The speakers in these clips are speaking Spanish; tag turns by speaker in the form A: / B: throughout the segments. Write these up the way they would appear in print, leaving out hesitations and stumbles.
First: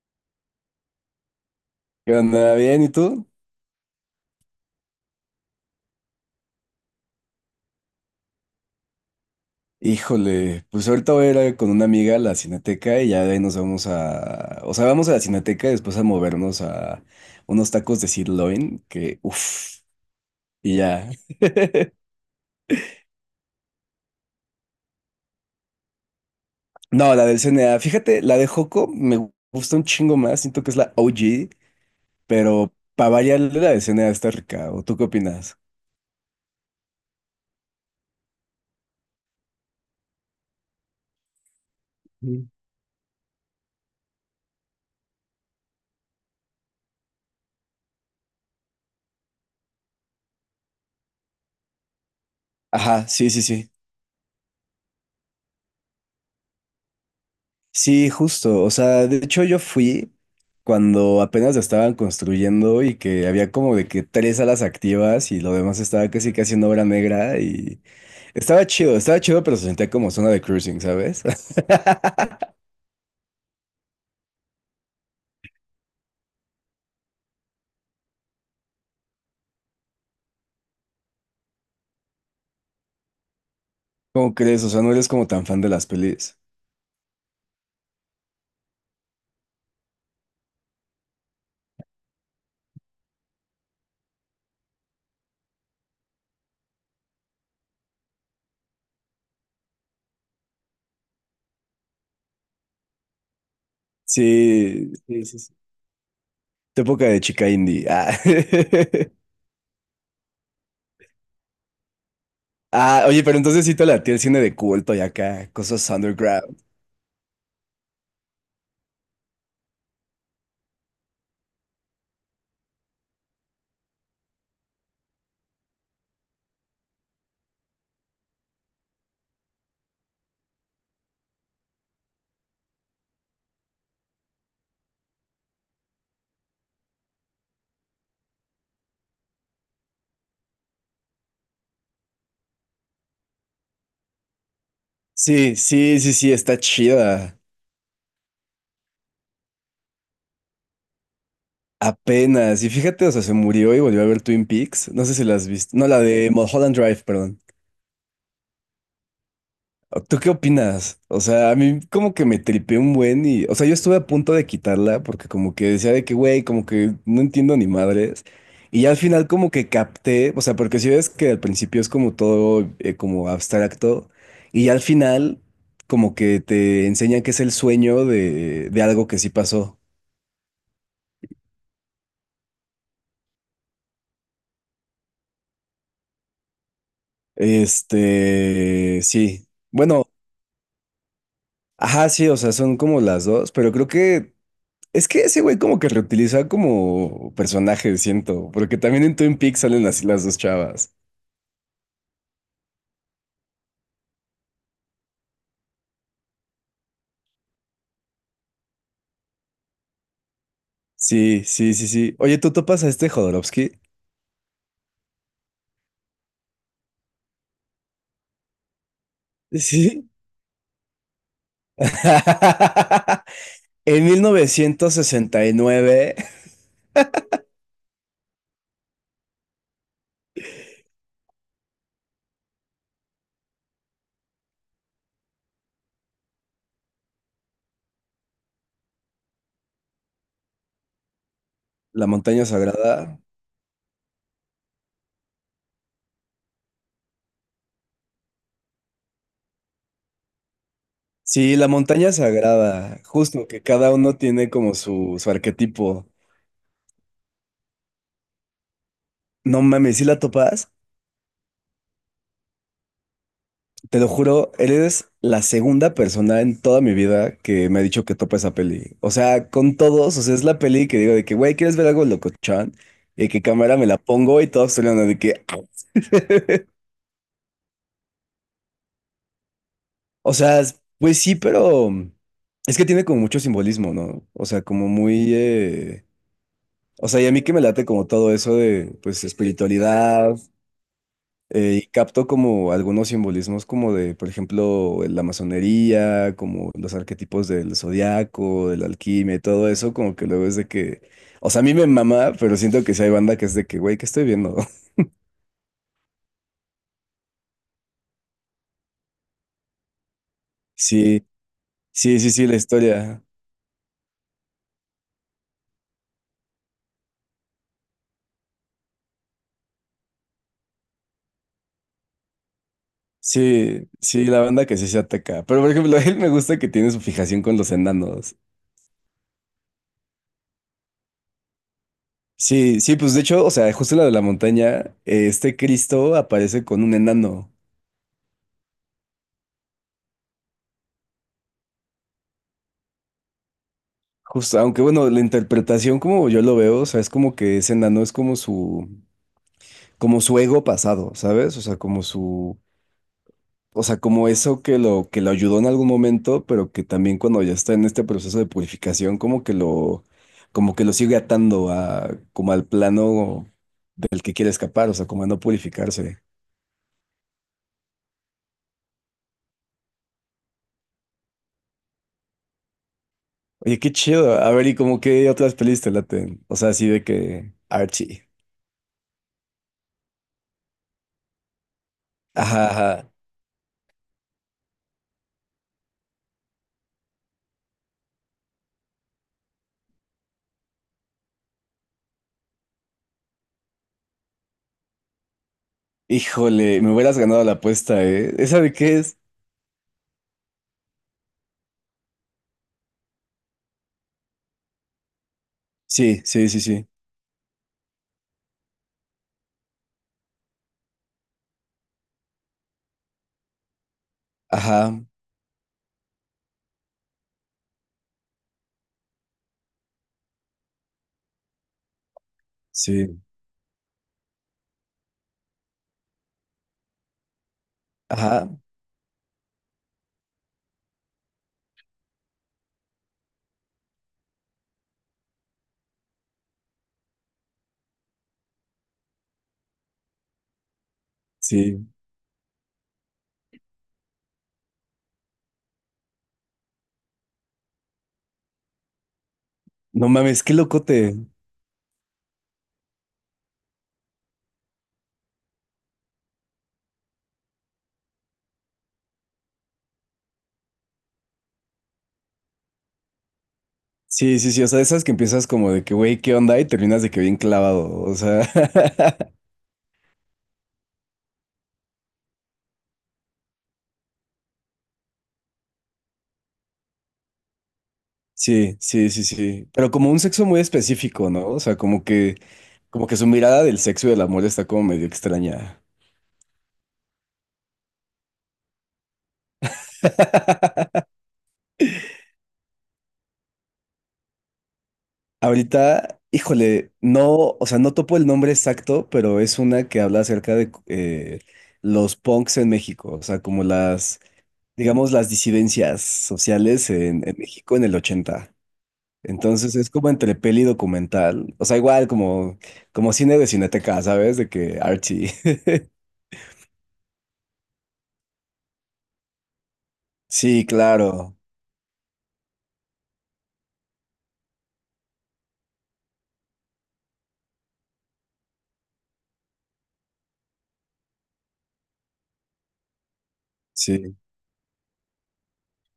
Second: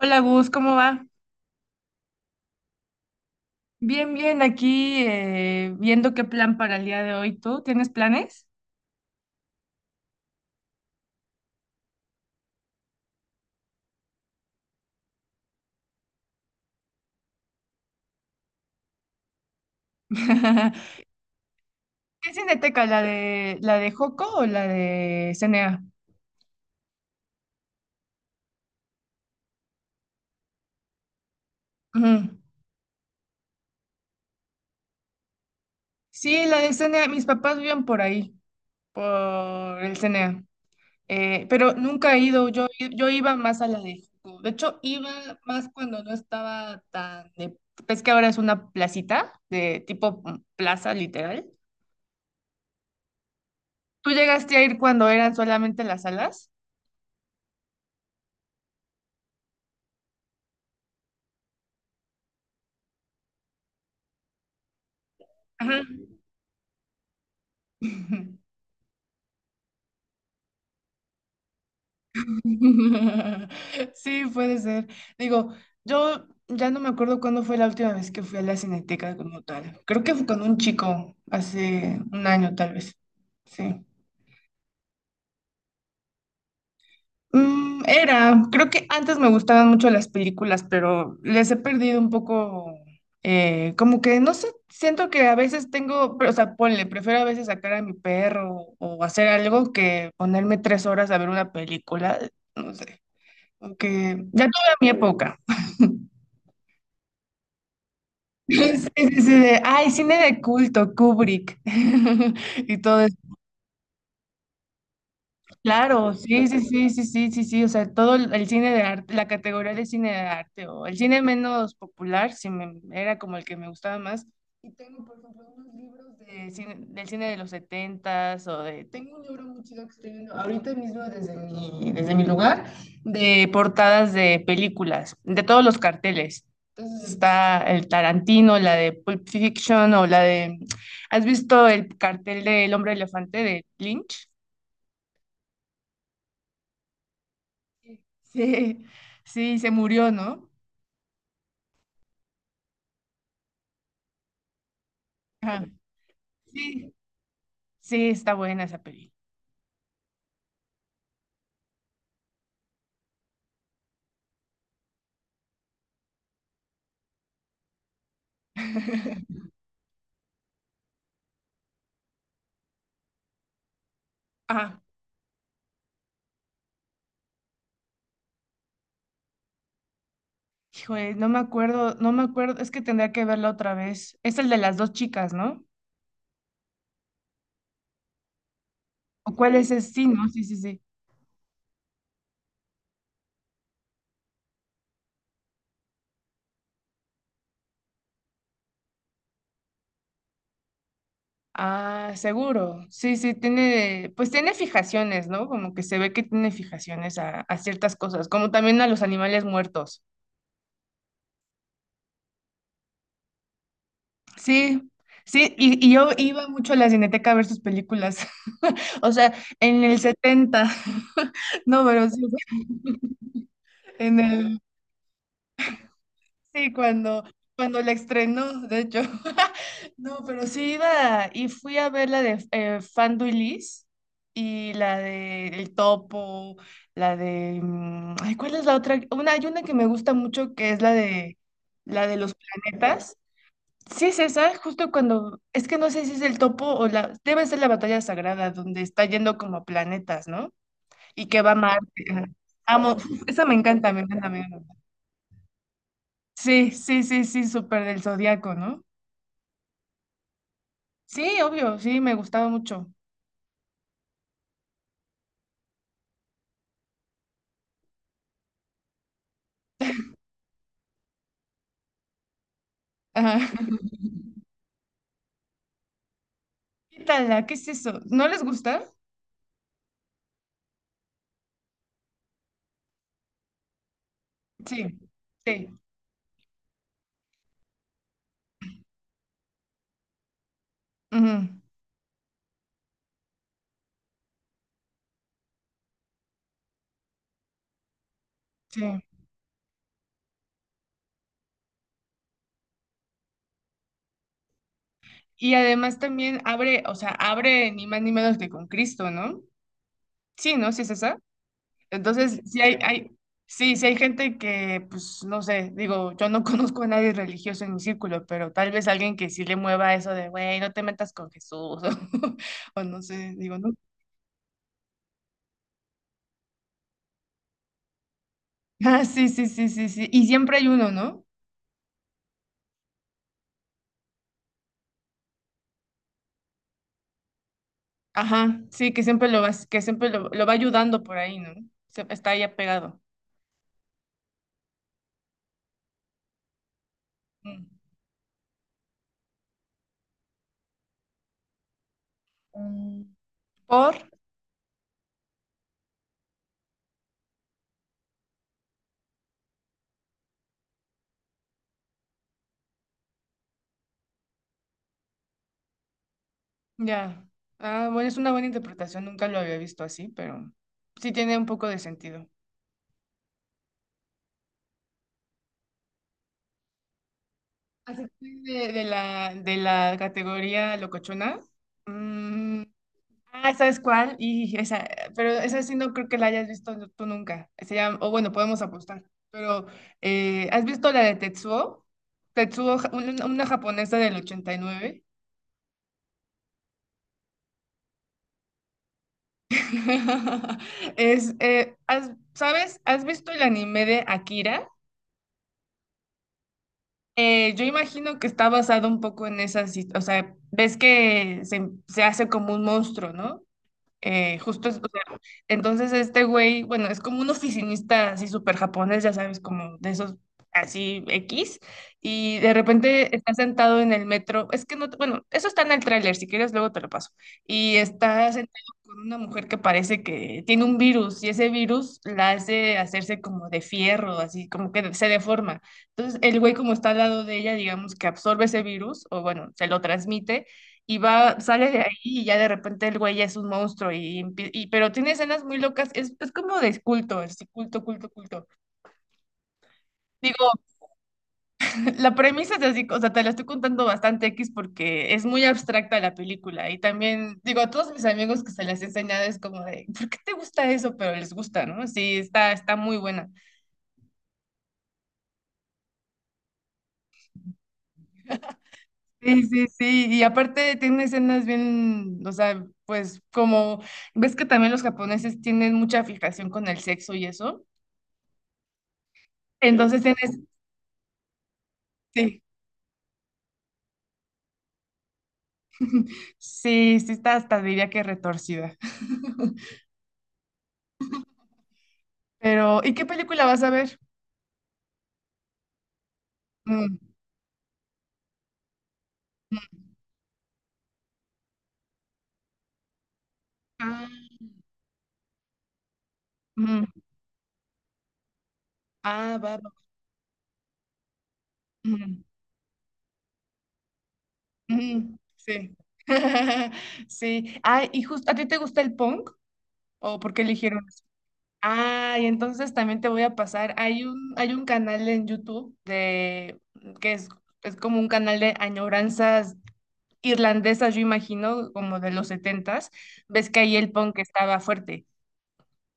A: Hola Gus, ¿cómo va?
B: ¿Qué onda? ¿Bien? ¿Y tú?
A: Bien, bien, aquí viendo qué plan para el día de hoy. ¿Tú tienes planes?
B: Híjole, pues ahorita voy a con una amiga a la Cineteca y ya de ahí nos vamos a... O sea, vamos a la Cineteca y después a movernos a unos tacos de sirloin que... Uf, y
A: ¿Qué
B: ya.
A: cineteca? ¿La de Joco o la de CNA?
B: No, la del CNA. Fíjate, la de Joco me gusta un chingo más. Siento que es la OG,
A: Ujú.
B: pero para variar la del CNA está rica. ¿O tú qué opinas?
A: Sí, la de CNA. Mis papás viven por ahí, por el CNA. Pero nunca he
B: Mm.
A: ido. Yo iba más a la de Joco. De hecho, iba más cuando no estaba tan de... Es que ahora es una placita, de tipo plaza, literal.
B: Ajá, sí, sí, sí.
A: ¿Tú llegaste a ir cuando eran solamente las salas?
B: Sí, justo. O sea, de hecho yo fui cuando apenas la estaban construyendo y que había como de que tres salas activas y lo
A: Ajá.
B: demás estaba casi casi en obra negra y estaba chido, pero se sentía como zona de cruising, ¿sabes?
A: Sí, puede ser. Digo, yo ya no me acuerdo cuándo fue la última vez que fui a la Cineteca como tal. Creo que fue con un chico hace un año tal vez. Sí.
B: ¿Cómo crees? O sea, no eres como tan fan de las pelis.
A: Era, creo que antes me gustaban mucho las películas, pero les he perdido un poco, como que no sé, siento que a veces tengo, pero, o sea, ponle, prefiero a veces sacar a mi perro o hacer algo que ponerme 3 horas a ver una película, no sé. Aunque ya tuve mi
B: Sí, sí, sí,
A: época.
B: sí. Tu época de chica indie. Ah.
A: Sí, sí, sí, de, ay, cine de culto, Kubrick y
B: Ah,
A: todo.
B: oye, pero entonces sí te latía el cine de culto y acá, cosas
A: Claro, sí,
B: underground.
A: sí, sí, sí, sí, sí, sí, o sea, todo el cine de arte, la categoría de cine de arte o el cine menos popular, sí era como el que me gustaba más. Y tengo, por ejemplo, unos libros de del cine de los setentas o de... Tengo un libro muy chido que estoy viendo ahorita mismo desde mi lugar, de portadas de películas, de todos los carteles. Entonces está el Tarantino, la de Pulp Fiction o la de... ¿Has visto el cartel del Hombre Elefante de Lynch?
B: Sí, sí, sí, sí, está chida.
A: Sí, sí, se murió, ¿no?
B: Apenas. Y fíjate, o sea, se murió y volvió a ver Twin Peaks. No sé si la has
A: Ajá. Sí.
B: visto. No, la de Mulholland
A: Sí,
B: Drive, perdón.
A: sí, está buena esa película.
B: ¿Tú qué opinas? O sea, a mí como que me tripé un buen y... O sea, yo estuve a punto de quitarla porque como que decía de que, güey, como que no entiendo ni madres. Y ya al final como que capté, o sea, porque si ves que al principio es como todo como abstracto y ya
A: Ah,
B: al final como que te enseñan que es el sueño de algo que sí pasó.
A: híjole, no me acuerdo, no me acuerdo, es que tendría que verla otra vez. Es el de las dos chicas, ¿no?
B: Este,
A: ¿O
B: sí.
A: cuál es ese? Sí,
B: Bueno.
A: ¿no? Sí, sí, sí.
B: Ajá, sí, o sea, son como las dos, pero creo que es que ese güey como que reutiliza como personaje, siento, porque también en Twin Peaks salen así las dos chavas.
A: Ah, seguro. Sí, sí, tiene, pues tiene fijaciones, ¿no? Como que se ve que tiene fijaciones a ciertas cosas, como también a los animales muertos.
B: Sí, sí, sí, sí. Oye, ¿tú topas a este Jodorowsky?
A: Sí, sí, y yo iba mucho a la Cineteca a ver sus películas. O sea, en el
B: Sí.
A: 70, no, pero sí,
B: En
A: en
B: mil
A: el,
B: novecientos sesenta y nueve
A: sí, cuando la estrenó, de hecho. No, pero sí iba y fui a ver la de Fanduilis y Liz y la de El Topo, la de, ay, ¿cuál es la otra? Una, hay una que me gusta mucho que es la de, la
B: La
A: de los
B: Montaña
A: planetas.
B: Sagrada.
A: Sí es esa, justo cuando, es que no sé si es el topo o la, debe ser la batalla sagrada donde está yendo como a planetas, ¿no? Y que va a
B: Sí, La
A: Marte.
B: Montaña
A: Ajá. Amo,
B: Sagrada,
A: uf, esa
B: justo
A: me
B: que
A: encanta,
B: cada
A: me
B: uno
A: encanta, me
B: tiene
A: encanta.
B: como su arquetipo.
A: Sí, sí, sí, sí, súper del zodiaco, ¿no?
B: No mames, ¿sí la topas?
A: Sí, obvio, sí, me gustaba mucho.
B: Te lo juro, eres la segunda persona en toda mi vida que me ha dicho que topa esa peli. O sea, con todos, o sea, es la peli que digo de que, güey, ¿quieres ver algo locochón? Y que
A: Ajá.
B: cámara me la pongo y todos hablando de que, "Ah".
A: Quítala, ¿qué es eso? ¿No les gusta?
B: O sea, pues sí, pero es que tiene como mucho simbolismo, ¿no? O sea,
A: Sí,
B: como muy,
A: sí,
B: o sea, y a mí que me late como todo eso de, pues, espiritualidad,
A: ujú,
B: y capto como algunos simbolismos como de, por ejemplo, la masonería, como los arquetipos del zodiaco, del
A: sí.
B: alquimia y todo eso, como que luego es de que, o sea, a mí me mama, pero siento que sí hay banda que es de que, güey, ¿qué estoy viendo?
A: Y además también abre, o sea, abre ni más ni menos que con Cristo, ¿no? Sí, ¿no? Sí es esa.
B: Sí, sí, sí,
A: Entonces,
B: sí, la
A: sí
B: historia.
A: sí, sí hay gente que, pues, no sé, digo, yo no conozco a nadie religioso en mi círculo, pero tal vez alguien que sí le mueva eso de, güey, no te metas con Jesús, o, no sé, digo, no.
B: Sí, sí, la banda que sí se ataca. Pero, por ejemplo, a él me gusta que tiene su fijación con los enanos.
A: Ah, sí, sí, sí, sí, sí. Y siempre hay uno, ¿no?
B: Sí, sí, pues de hecho, o sea, justo en la de la montaña, este Cristo aparece con un enano.
A: Ajá, sí, que siempre lo vas, que siempre lo va ayudando por ahí, ¿no? Está ahí apegado.
B: Justo, aunque bueno, la interpretación como yo lo veo, o sea, es como que
A: Mm.
B: ese enano es como su ego pasado, ¿sabes? O sea, como su,
A: Mm,
B: o
A: por,
B: sea, como eso que lo ayudó en algún momento, pero que también cuando ya está en este proceso de purificación, como que lo sigue atando a, como al plano del que quiere escapar, o sea, como a no purificarse.
A: ya. Ah, bueno, es una buena interpretación, nunca lo había visto así, pero sí tiene un poco de sentido.
B: Oye, qué chido. A ver, ¿y como qué otras pelis te laten? O sea, así de que
A: Así
B: Archie.
A: que de, de la categoría locochona. mm,
B: Ajá, ajá.
A: ah, ¿sabes cuál? Y esa, pero esa sí no creo que la hayas visto tú nunca. Se llama, o bueno, podemos apostar. Pero, ¿has visto la de Tetsuo? Tetsuo, una japonesa del 89.
B: Híjole, me hubieras ganado la apuesta, ¿eh? ¿Esa de qué es?
A: ¿Sabes? ¿Has visto el anime de Akira?
B: Sí, sí, sí, sí.
A: Yo imagino que está basado un poco en esa, o sea, ves que se hace como un monstruo, ¿no? Justo, o
B: Ajá,
A: sea, entonces este güey, bueno, es como un oficinista así súper japonés, ya sabes, como de esos así X, y de repente
B: sí,
A: está sentado en el metro, es que no, bueno, eso está en el tráiler, si quieres luego te lo paso, y está
B: ajá,
A: sentado con una mujer que parece que tiene un virus, y ese virus la hace hacerse como de fierro, así como que se deforma. Entonces el güey como está al lado de ella, digamos que absorbe ese virus, o bueno, se lo transmite y va, sale de ahí
B: sí.
A: y ya de repente el güey ya es un monstruo y, pero tiene escenas muy locas, es como de culto, así, culto, culto, culto.
B: No mames,
A: Digo,
B: qué locote.
A: la premisa es así, o sea, te la estoy contando bastante X porque es muy abstracta la película y también, digo, a todos mis amigos que se las he enseñado es como de, ¿por qué te gusta eso? Pero les gusta, ¿no? Sí, está muy buena.
B: Sí, sí, sí. O sea, de esas que empiezas como de que, güey, ¿qué onda? Y terminas de que bien clavado. O sea,
A: Sí, sí, sí, y aparte tiene escenas bien, o sea, pues como, ves que también los japoneses tienen mucha fijación con el sexo y eso.
B: sí, sí, sí, sí. Pero
A: Entonces,
B: como
A: en
B: un sexo muy específico, ¿no? O sea,
A: Sí,
B: como que su mirada del sexo y del amor está como medio extraña.
A: sí, sí está hasta diría que retorcida. Pero, ¿y qué película vas a ver?
B: Ahorita, híjole,
A: Mm,
B: no, o sea, no topo el nombre exacto, pero es
A: mm,
B: una que habla acerca de los punks en México. O sea, como las
A: ah,
B: digamos, las disidencias sociales
A: mm,
B: en México en el ochenta.
A: ah, va, va,
B: Entonces es como entre peli y documental, o sea, igual
A: mm,
B: como, como cine de Cineteca, ¿sabes? De que
A: mm,
B: Archie.
A: sí. Sí. Ah, y justo, ¿a ti te gusta el punk? ¿O por qué
B: Sí,
A: eligieron eso?
B: claro,
A: Ah, y entonces también te voy a pasar. Hay un canal en YouTube de que es, como un canal de añoranzas irlandesas, yo imagino, como de los setentas. Ves que ahí el
B: sí,
A: punk estaba fuerte.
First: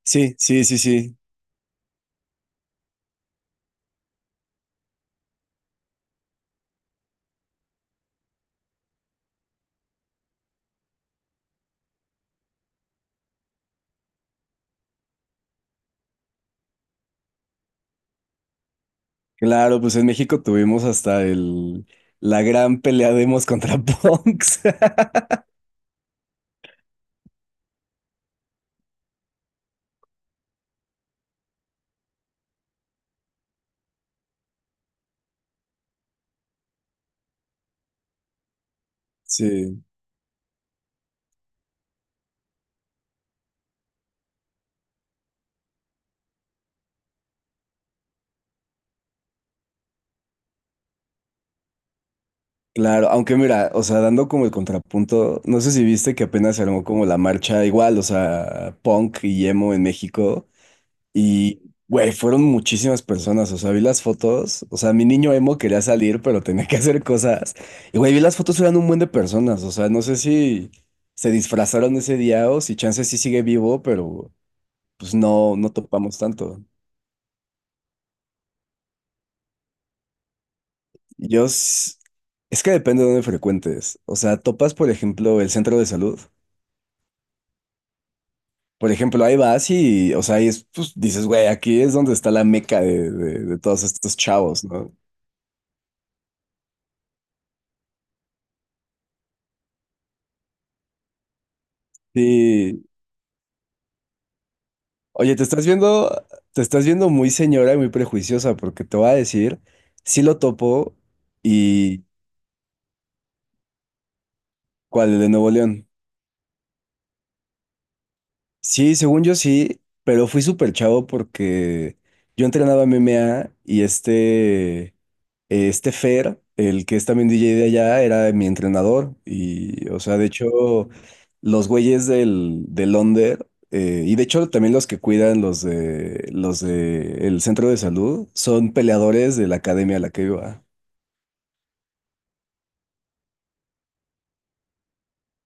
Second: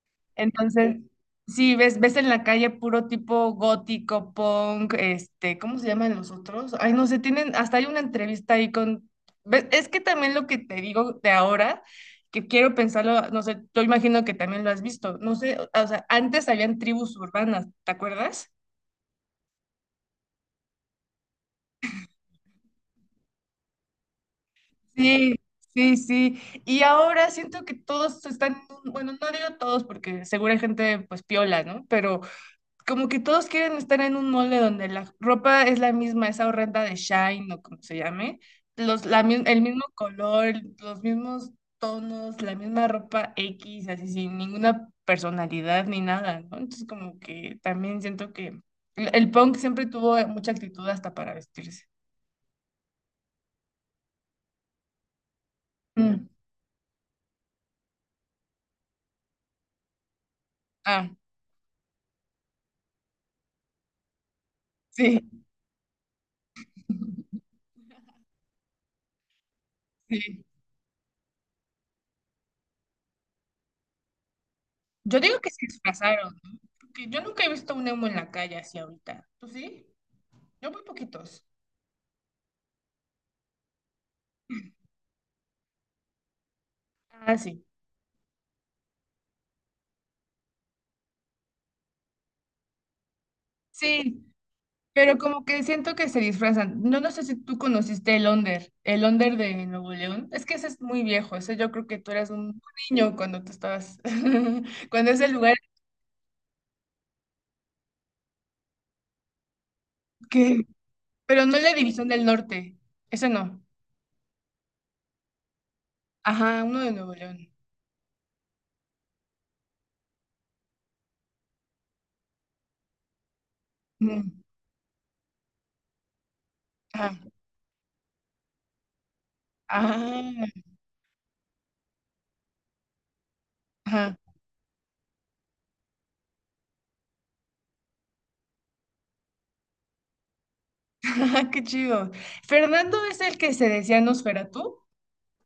B: sí, sí, sí,
A: Entonces,
B: sí.
A: sí, ves en la calle puro tipo gótico, punk, este, ¿cómo se llaman los otros? Ay, no sé, tienen, hasta hay una entrevista ahí con, es que también lo que te digo de ahora, que quiero pensarlo, no sé, yo imagino que también lo has visto, no sé, o sea, antes habían tribus urbanas, ¿te acuerdas?
B: Claro, pues en México tuvimos hasta el, la gran pelea de Emos contra Punks.
A: Sí, sí, sí. Y ahora siento que todos están, bueno, no digo todos porque seguro hay gente pues piola, ¿no? Pero como que todos quieren estar en un molde donde la ropa es la misma, esa horrenda de Shine o como se llame, el
B: Sí,
A: mismo color, los mismos tonos, la misma ropa X, así sin ninguna personalidad ni nada, ¿no? Entonces como que también siento que el punk siempre tuvo mucha actitud hasta para vestirse.
B: claro, aunque mira, o sea, dando como el contrapunto, no sé si viste que
A: Mm.
B: apenas se armó como la marcha igual, o sea, punk y emo en México.
A: Ah,
B: Y, güey, fueron muchísimas personas. O sea, vi las fotos. O sea, mi niño
A: sí,
B: emo quería salir, pero tenía que hacer cosas. Y, güey, vi las fotos, eran un buen de personas. O sea, no sé
A: sí.
B: si se disfrazaron ese día o si Chance sí sigue vivo, pero pues
A: Yo digo que
B: no,
A: se
B: no topamos
A: disfrazaron, ¿no?
B: tanto.
A: Porque yo nunca he visto un emo en la calle así ahorita. ¿Tú sí? Yo muy poquitos.
B: Yo, s- es que depende de dónde frecuentes. O sea, topas, por ejemplo, el centro de salud.
A: Ah, sí.
B: Por ejemplo, ahí vas y, o sea, ahí es, pues, dices, güey, aquí es donde está la meca de de todos estos
A: Sí,
B: chavos, ¿no?
A: pero como que siento que se disfrazan. No, no sé si tú conociste el Onder de Nuevo León. Es que ese es muy viejo. Ese yo creo que tú eras un
B: Sí,
A: niño cuando tú estabas, cuando es el
B: oye,
A: lugar
B: te estás viendo muy señora y muy prejuiciosa, porque te voy a decir, sí lo
A: que...
B: topo.
A: Pero no la
B: Y
A: División del Norte. Ese no.
B: ¿cuál? El de Nuevo León.
A: Ajá, uno de Nuevo León.
B: Sí, según yo sí, pero fui súper chavo porque yo entrenaba MMA y
A: Mm,
B: este Fer, el que es
A: ajá,
B: también DJ de allá, era mi entrenador. Y, o
A: ajá,
B: sea, de hecho, los güeyes del Onder, y
A: ajá,
B: de hecho también los que cuidan los de el centro de salud, son peleadores de la academia a la que iba.
A: ajá, qué chido. Fernando es el que se decía Nosferatu.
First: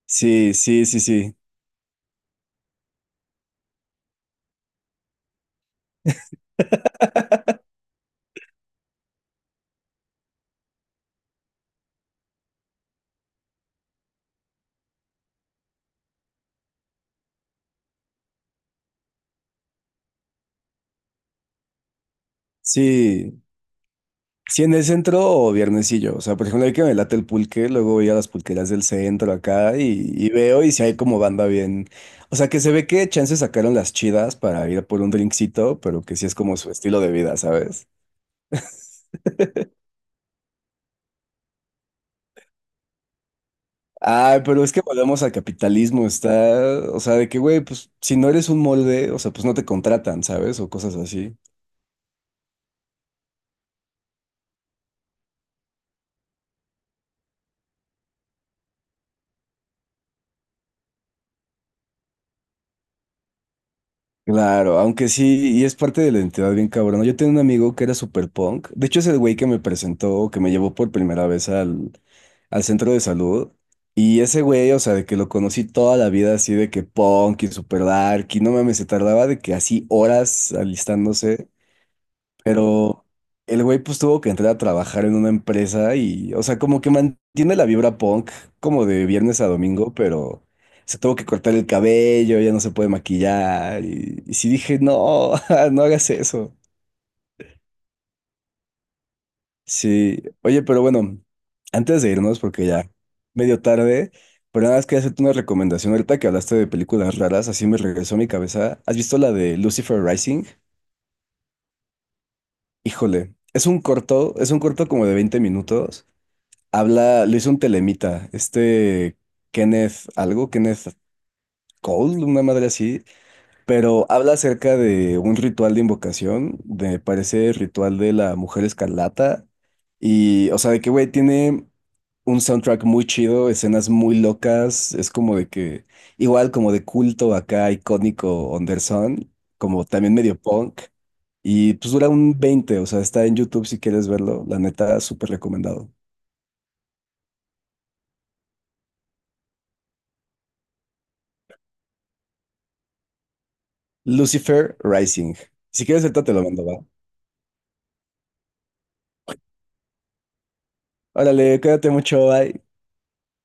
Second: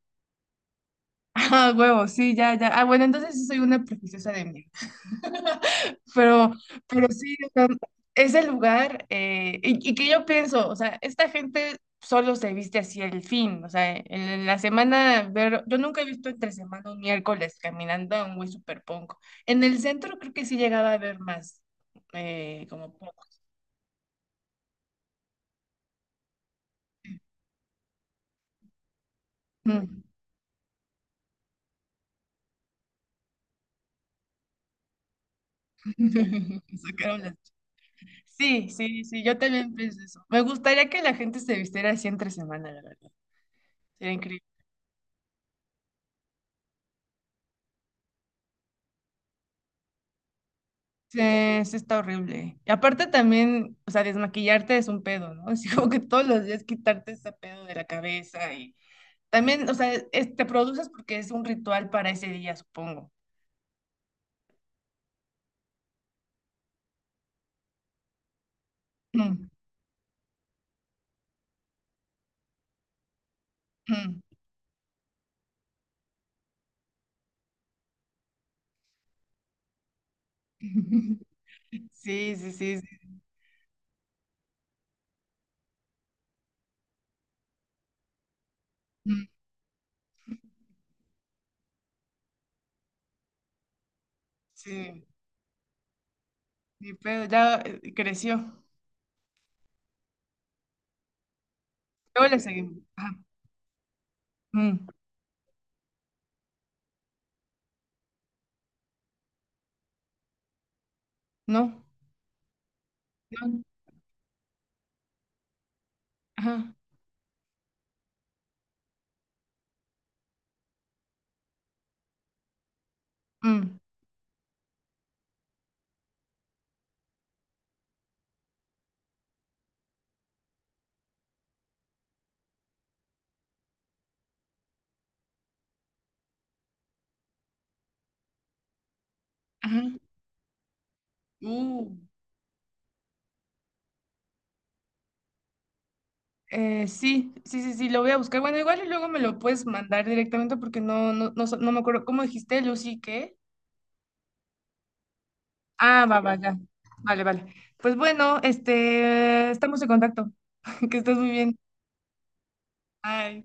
B: Sí, sí, sí, sí.
A: Ah, huevo, sí, ya, ya. Ah, bueno, entonces sí soy una prejuiciosa de mí. Pero, pero sí, o sea, ese lugar, y, que yo pienso, o sea, esta gente solo se viste así el fin, o sea, en, la semana, ver, yo nunca he visto entre semana un miércoles caminando a un güey super punk. En el centro creo que sí llegaba a ver más, como punk.
B: Sí, sí, en el centro o viernesillo. O sea, por ejemplo, hay que me late el pulque, luego voy a las pulquerías del centro acá
A: Mm.
B: y veo y si hay como banda bien. O sea, que se ve que chance sacaron las chidas para ir por un drinkcito, pero que sí es como su estilo de
A: Sacaron
B: vida,
A: las-
B: ¿sabes?
A: Sí, sí, sí, yo también pienso eso. Me gustaría que la gente se vistiera así entre semana, la verdad. Sería
B: Ay,
A: increíble.
B: pero es que volvemos al capitalismo, está. O sea, de que, güey, pues si no eres un molde, o sea, pues no te contratan, ¿sabes? O cosas
A: Sí,
B: así.
A: sí está horrible. Y aparte también, o sea, desmaquillarte es un pedo, ¿no? Es como que todos los días quitarte ese pedo de la cabeza y también, o sea, te produces porque es un ritual para ese día, supongo.
B: Claro, aunque sí, y es parte de la identidad bien cabrona. Yo tenía un amigo que era super punk. De hecho, es el güey que
A: Mm,
B: me presentó, que me llevó por primera vez al, al centro de salud.
A: mm.
B: Y ese güey, o sea, de que lo conocí toda la vida así de que punk y super dark. Y no mames, se tardaba de que así horas alistándose.
A: Sí, sí, sí, sí,
B: Pero el güey pues tuvo que entrar a trabajar en una empresa y, o sea, como que mantiene la vibra punk como de
A: mm,
B: viernes a domingo, pero se tuvo que cortar el cabello, ya no se puede maquillar. Y sí dije,
A: sí,
B: no, no hagas eso.
A: mi pedo ya creció.
B: Sí, oye, pero bueno, antes de
A: Luego le
B: irnos, porque
A: seguimos.
B: ya
A: Ajá.
B: medio tarde, pero nada más
A: Mm,
B: quería hacerte una recomendación. Ahorita que hablaste de películas raras, así me regresó a mi cabeza. ¿Has visto la de Lucifer Rising?
A: no,
B: Híjole,
A: no,
B: es un corto como de 20 minutos.
A: ajá,
B: Habla, lo hizo un telemita, este Kenneth, algo, Kenneth Cole, una madre así,
A: mm,
B: pero habla acerca de un ritual de invocación, de parece ritual de la Mujer Escarlata, y, o sea, de que, güey, tiene un soundtrack muy chido, escenas muy locas, es como de que, igual como de culto acá, icónico, Anderson,
A: ajá,
B: como también medio punk, y
A: uh.
B: pues dura un veinte, o sea, está en YouTube si quieres verlo, la neta, súper recomendado.
A: Sí, sí, sí, sí, lo voy a buscar. Bueno, igual y luego me lo puedes mandar directamente porque no me acuerdo. ¿Cómo dijiste, Lucy, qué?
B: Lucifer Rising. Si quieres,
A: Ah, va,
B: ahorita te
A: va,
B: lo
A: ya.
B: mando, va.
A: Vale, vale. Pues bueno, este, estamos en contacto. Que estés muy bien.
B: Órale, cuídate mucho, bye.
A: Bye.